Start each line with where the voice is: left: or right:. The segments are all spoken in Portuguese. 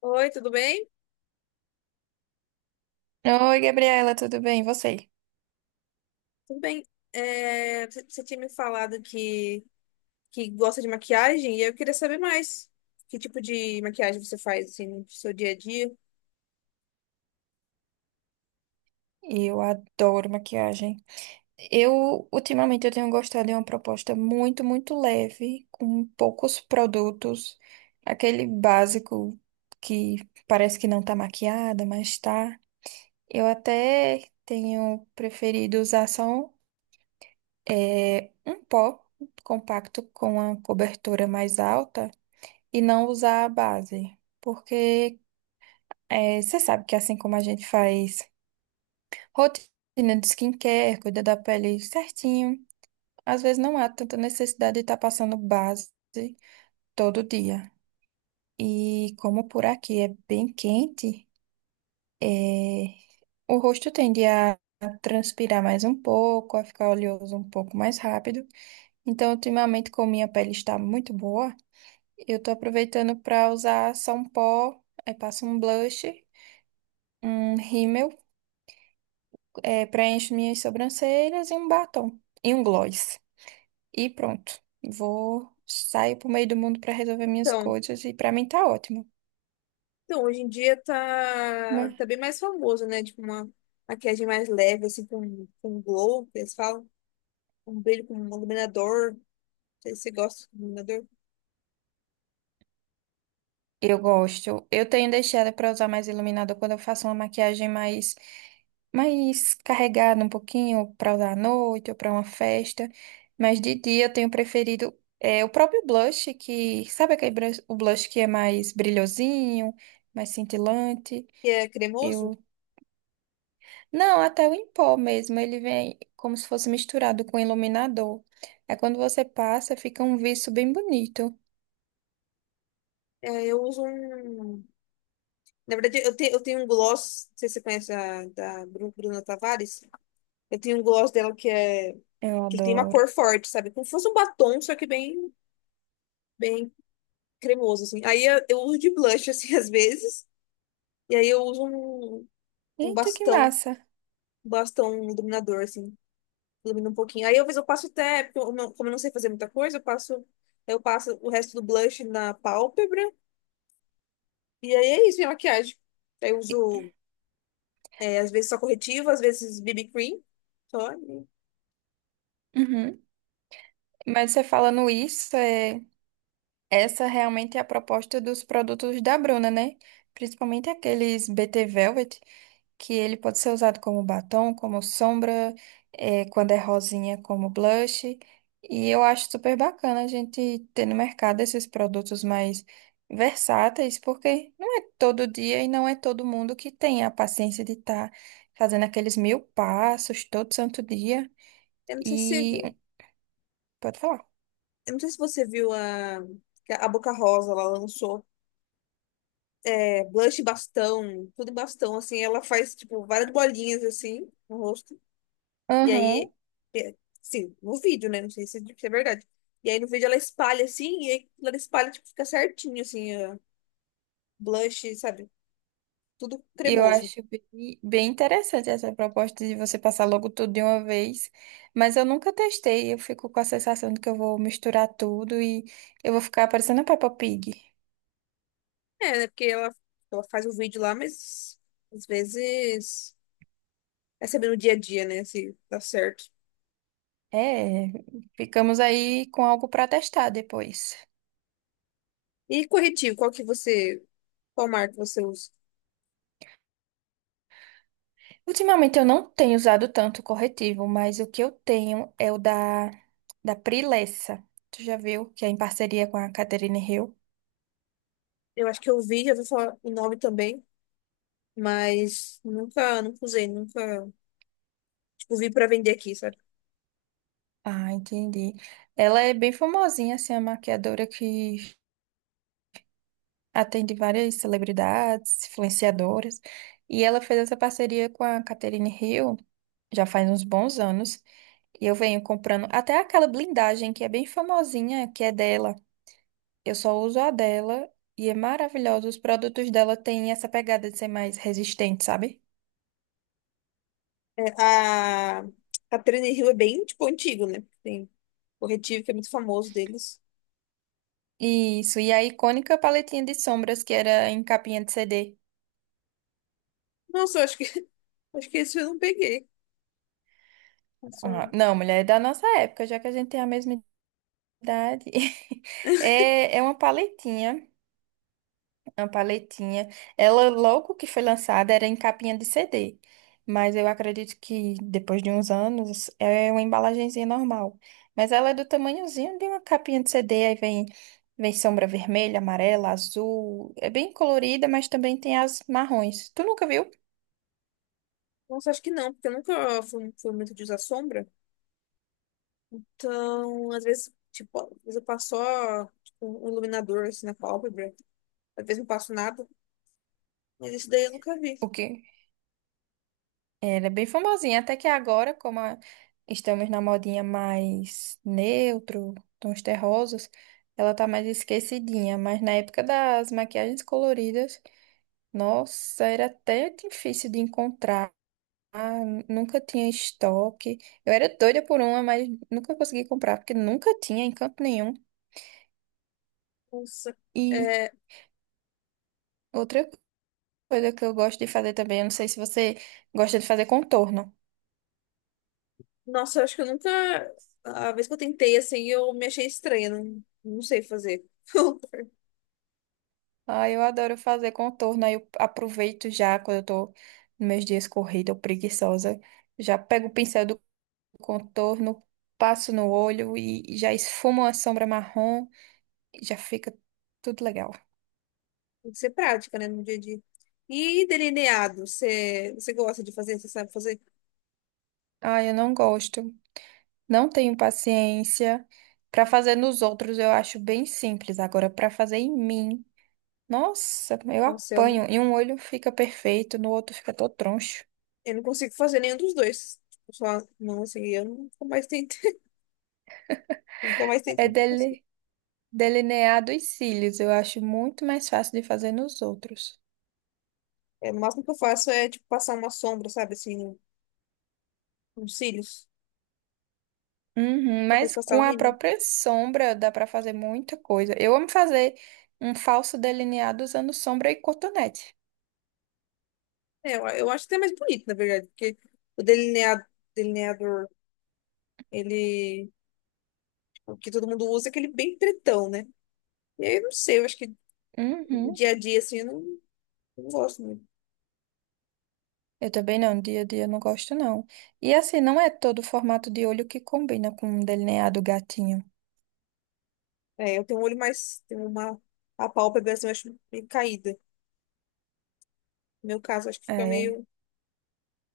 left: Oi, tudo bem?
right: Oi, Gabriela, tudo bem? E você?
left: Tudo bem. Você tinha me falado que gosta de maquiagem e eu queria saber mais. Que tipo de maquiagem você faz assim, no seu dia a dia?
right: Eu adoro maquiagem. Ultimamente, eu tenho gostado de uma proposta muito, muito leve, com poucos produtos. Aquele básico que parece que não tá maquiada, mas tá. Eu até tenho preferido usar só um pó compacto com a cobertura mais alta e não usar a base. Porque você sabe que assim como a gente faz. Rotina de skincare, cuida da pele certinho. Às vezes não há tanta necessidade de estar passando base todo dia. E como por aqui é bem quente, é, o rosto tende a transpirar mais um pouco, a ficar oleoso um pouco mais rápido. Então, ultimamente, como minha pele está muito boa, eu estou aproveitando para usar só um pó, aí passo um blush, um rímel, preencho minhas sobrancelhas e um batom. E um gloss. E pronto. Vou sair pro meio do mundo para resolver minhas
left: Então,
right: coisas e para mim tá ótimo,
left: então, hoje em dia tá,
right: né?
left: tá bem mais famoso, né? Tipo uma maquiagem mais leve, assim, com glow, que eles falam. Um brilho com um iluminador. Não sei se você gosta de iluminador.
right: Eu gosto. Eu tenho deixado para usar mais iluminador quando eu faço uma maquiagem mais mais carregada um pouquinho para usar à noite ou para uma festa, mas de dia eu tenho preferido o próprio blush que, sabe o blush que é mais brilhosinho, mais cintilante?
left: Que é cremoso.
right: Eu Não, até o em pó mesmo, ele vem como se fosse misturado com iluminador. Aí quando você passa, fica um viço bem bonito.
left: É, eu uso um... Na verdade, eu tenho um gloss, não sei se você conhece da Bruna Tavares. Eu tenho um gloss dela
right: Eu
left: que tem uma
right: adoro.
left: cor forte, sabe? Como se fosse um batom, só que bem cremoso assim. Eu uso de blush assim às vezes, e aí eu uso um
right: Eita, que
left: bastão,
right: massa!
left: um bastão um iluminador assim, ilumina um pouquinho. Aí às vezes eu passo até, porque eu não- como eu não sei fazer muita coisa, eu passo o resto do blush na pálpebra, e aí é isso, minha maquiagem. Aí eu uso às vezes só corretivo, às vezes BB cream, só. E
right: Uhum. Mas você falando isso, essa realmente é a proposta dos produtos da Bruna, né? Principalmente aqueles BT Velvet, que ele pode ser usado como batom, como sombra, quando é rosinha, como blush. E eu acho super bacana a gente ter no mercado esses produtos mais versáteis, porque não é todo dia e não é todo mundo que tem a paciência de estar fazendo aqueles mil passos todo santo dia.
left: Eu não sei se você
right: E
left: viu,
right: pode falar.
left: eu não sei se você viu a que a Boca Rosa, ela lançou blush em bastão, tudo em bastão, assim. Ela faz, tipo, várias bolinhas, assim, no rosto. E aí, é, sim, no vídeo, né? Não sei se é verdade. E aí no vídeo ela espalha, assim, e aí ela espalha, tipo, fica certinho, assim, ó, blush, sabe? Tudo
right: E eu
left: cremoso.
right: acho bem, bem interessante essa proposta de você passar logo tudo de uma vez, mas eu nunca testei, eu fico com a sensação de que eu vou misturar tudo e eu vou ficar parecendo a Peppa Pig.
left: É, né? Porque ela faz o vídeo lá, mas às vezes é saber no dia a dia, né? Se dá certo.
right: É, ficamos aí com algo para testar depois.
left: E corretivo, qual marca você usa?
right: Ultimamente eu não tenho usado tanto corretivo, mas o que eu tenho é o da Prilessa. Tu já viu que é em parceria com a Catherine Hill?
left: Eu acho que eu vi, já vou falar o nome também. Mas nunca usei, nunca, tipo, vi pra vender aqui, sabe?
right: Ah, entendi. Ela é bem famosinha, assim, a maquiadora que atende várias celebridades, influenciadoras, e ela fez essa parceria com a Catherine Hill já faz uns bons anos, e eu venho comprando até aquela blindagem que é bem famosinha, que é dela. Eu só uso a dela e é maravilhosa. Os produtos dela têm essa pegada de ser mais resistente, sabe?
left: É, a Trend Hill é bem, tipo, antigo, né? Tem corretivo que é muito famoso deles.
right: Isso, e a icônica paletinha de sombras que era em capinha de CD.
left: Nossa, acho que esse eu não peguei. A
right: Ah,
left: sombra.
right: não, mulher, é da nossa época, já que a gente tem a mesma idade. É, é uma paletinha. Uma paletinha. Ela, logo que foi lançada, era em capinha de CD. Mas eu acredito que depois de uns anos é uma embalagenzinha normal. Mas ela é do tamanhozinho de uma capinha de CD. Aí vem, vem sombra vermelha, amarela, azul. É bem colorida, mas também tem as marrons. Tu nunca viu?
left: Nossa, acho que não, porque eu nunca fui, fui muito de usar sombra. Então, às vezes, tipo, às vezes eu passo só, tipo, um iluminador, assim, na pálpebra. Às vezes não passo nada. Mas esse daí eu nunca vi.
right: O quê? Ela é bem famosinha. Até que agora, estamos na modinha mais neutro, tons terrosos, ela tá mais esquecidinha. Mas na época das maquiagens coloridas. Nossa, era até difícil de encontrar, nunca tinha estoque. Eu era doida por uma, mas nunca consegui comprar, porque nunca tinha em canto nenhum.
left: Nossa.
right: E
left: É,
right: outra coisa que eu gosto de fazer também, eu não sei se você gosta de fazer contorno.
left: nossa, eu acho que eu nunca. A vez que eu tentei, assim, eu me achei estranha. Não, não sei fazer.
right: Ah, eu adoro fazer contorno, aí eu aproveito já quando eu tô nos meus dias corrida ou preguiçosa, já pego o pincel do contorno, passo no olho e já esfumo a sombra marrom e já fica tudo legal.
left: Tem que ser prática, né, no dia a dia. E delineado, você gosta de fazer? Você sabe fazer?
right: Ah, eu não gosto. Não tenho paciência. Pra fazer nos outros eu acho bem simples. Agora, pra fazer em mim, nossa, eu
left: Nossa,
right: apanho. Em um olho fica perfeito, no outro fica todo troncho.
left: eu não consigo fazer nenhum dos dois. Tipo, só, não, assim, eu nunca mais tentei. Nunca mais tentei,
right: É
left: nunca consigo.
right: dele... delineado os cílios. Eu acho muito mais fácil de fazer nos outros.
left: É, o máximo que eu faço é, tipo, passar uma sombra, sabe, assim, nos cílios.
right: Uhum,
left: Depois
right: mas
left: passar o
right: com a
left: rímel.
right: própria sombra dá pra fazer muita coisa. Eu amo fazer um falso delineado usando sombra e cotonete.
left: É, eu acho até mais bonito, na verdade, porque o delineador, ele. O que todo mundo usa é aquele bem pretão, né? E aí, eu não sei, eu acho que no
right: Uhum.
left: dia a dia, assim, eu não, não gosto muito.
right: Eu também não, dia a dia eu não gosto não. E assim, não é todo formato de olho que combina com o delineado gatinho.
left: É, eu tenho um olho mais, tenho uma, a pálpebra, assim, eu acho meio caída. No meu caso, eu acho que fica
right: É.
left: meio,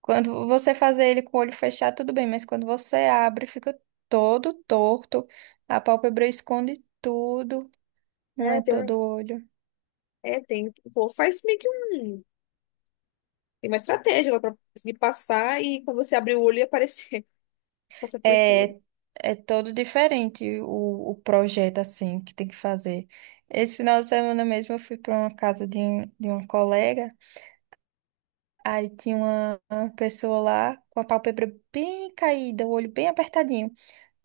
right: Quando você fazer ele com o olho fechado, tudo bem, mas quando você abre, fica todo torto, a pálpebra esconde tudo, não
left: é,
right: é
left: tem um,
right: todo olho.
left: é, tem, pô, faz meio que um, tem uma estratégia lá pra conseguir passar e quando você abrir o olho e aparecer, passar por cima.
right: É, é todo diferente o projeto, assim, que tem que fazer. Esse final de semana mesmo eu fui para uma casa de uma colega. Aí tinha uma pessoa lá com a pálpebra bem caída, o olho bem apertadinho.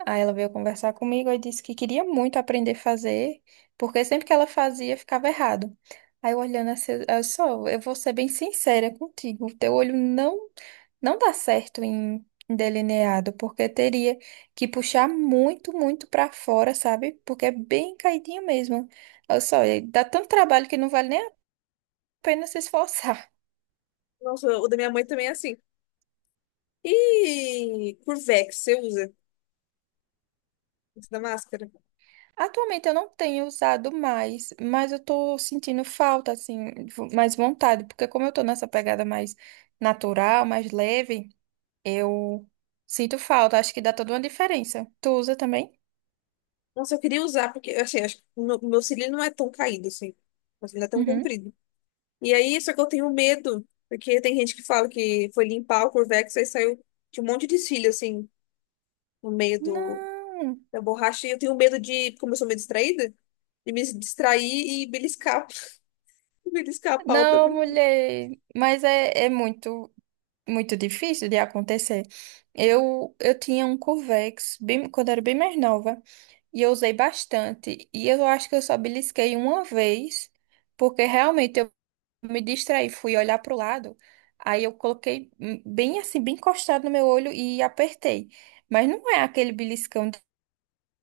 right: Aí ela veio conversar comigo e disse que queria muito aprender a fazer, porque sempre que ela fazia ficava errado. Aí eu olhando assim, eu só, eu vou ser bem sincera contigo, o teu olho não dá certo em delineado, porque teria que puxar muito, muito para fora, sabe? Porque é bem caidinho mesmo. Olha só, e dá tanto trabalho que não vale nem a pena se esforçar.
left: Nossa, o da minha mãe também é assim. E Curvex, você usa esse da máscara?
right: Atualmente eu não tenho usado mais, mas eu tô sentindo falta, assim, mais vontade, porque como eu tô nessa pegada mais natural, mais leve, eu sinto falta. Acho que dá toda uma diferença. Tu usa também?
left: Nossa, eu queria usar, porque assim, acho que o meu cílio não é tão caído assim. Meu cílio é tão
right: Uhum.
left: comprido. E aí, só que eu tenho medo, porque tem gente que fala que foi limpar o Curvex, aí saiu de um monte de cílio, assim, no meio do,
right: Não,
left: da borracha. E eu tenho medo de, como eu sou meio distraída, de me distrair e beliscar, beliscar a pálpebra.
right: não, mulher. Mas é muito, muito difícil de acontecer. Eu tinha um Curvex bem, quando era bem mais nova e eu usei bastante. E eu acho que eu só belisquei uma vez, porque realmente eu me distraí, fui olhar pro lado, aí eu coloquei bem assim, bem encostado no meu olho e apertei. Mas não é aquele beliscão de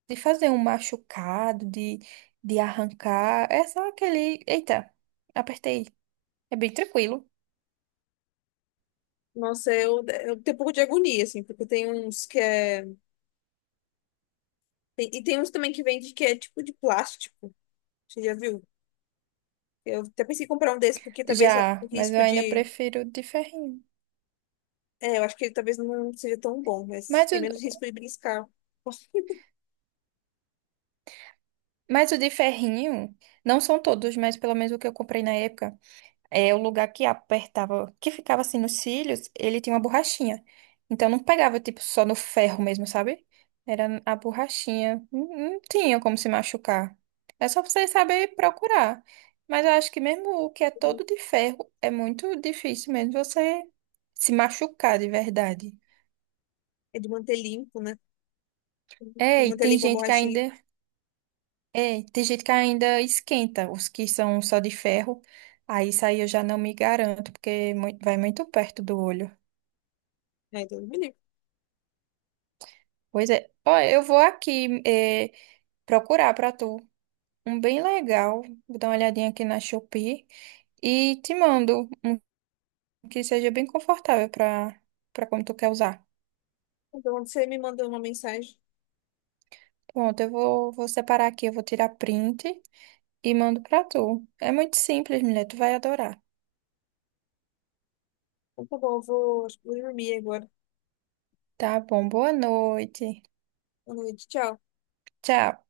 right: fazer um machucado, de arrancar, é só aquele, eita, apertei. É bem tranquilo.
left: Nossa, eu tenho um pouco de agonia, assim, porque tem uns que é. E tem uns também que vende que é tipo de plástico. Você já viu? Eu até pensei em comprar um desse, porque talvez o
right: Já, mas eu
left: risco
right: ainda
left: de.
right: prefiro o de ferrinho.
left: É, eu acho que ele talvez não seja tão bom, mas
right: Mas
left: tem menos
right: o,
left: risco de beliscar.
right: mas o de ferrinho, não são todos, mas pelo menos o que eu comprei na época. É, o lugar que apertava, que ficava assim nos cílios, ele tinha uma borrachinha. Então não pegava tipo só no ferro mesmo, sabe? Era a borrachinha. Não, não tinha como se machucar. É só você saber procurar. Mas eu acho que mesmo o que é todo de ferro, é muito difícil mesmo você se machucar de verdade.
left: É de manter limpo, né? Tem que
right: É,
left: manter limpo a borrachinha.
right: tem gente que ainda esquenta os que são só de ferro. Aí isso aí eu já não me garanto, porque vai muito perto do olho.
left: É, então, me livre.
right: Pois é. Ó, eu vou aqui procurar pra tu um bem legal. Vou dar uma olhadinha aqui na Shopee e te mando um que seja bem confortável pra para como tu quer usar.
left: Então, você me mandou uma mensagem.
right: Pronto, eu vou separar aqui, eu vou tirar print e mando pra tu. É muito simples, mulher, tu vai adorar.
left: Então, tá bom, eu vou, acho que vou dormir agora.
right: Tá bom, boa noite.
left: Boa noite, tchau.
right: Tchau.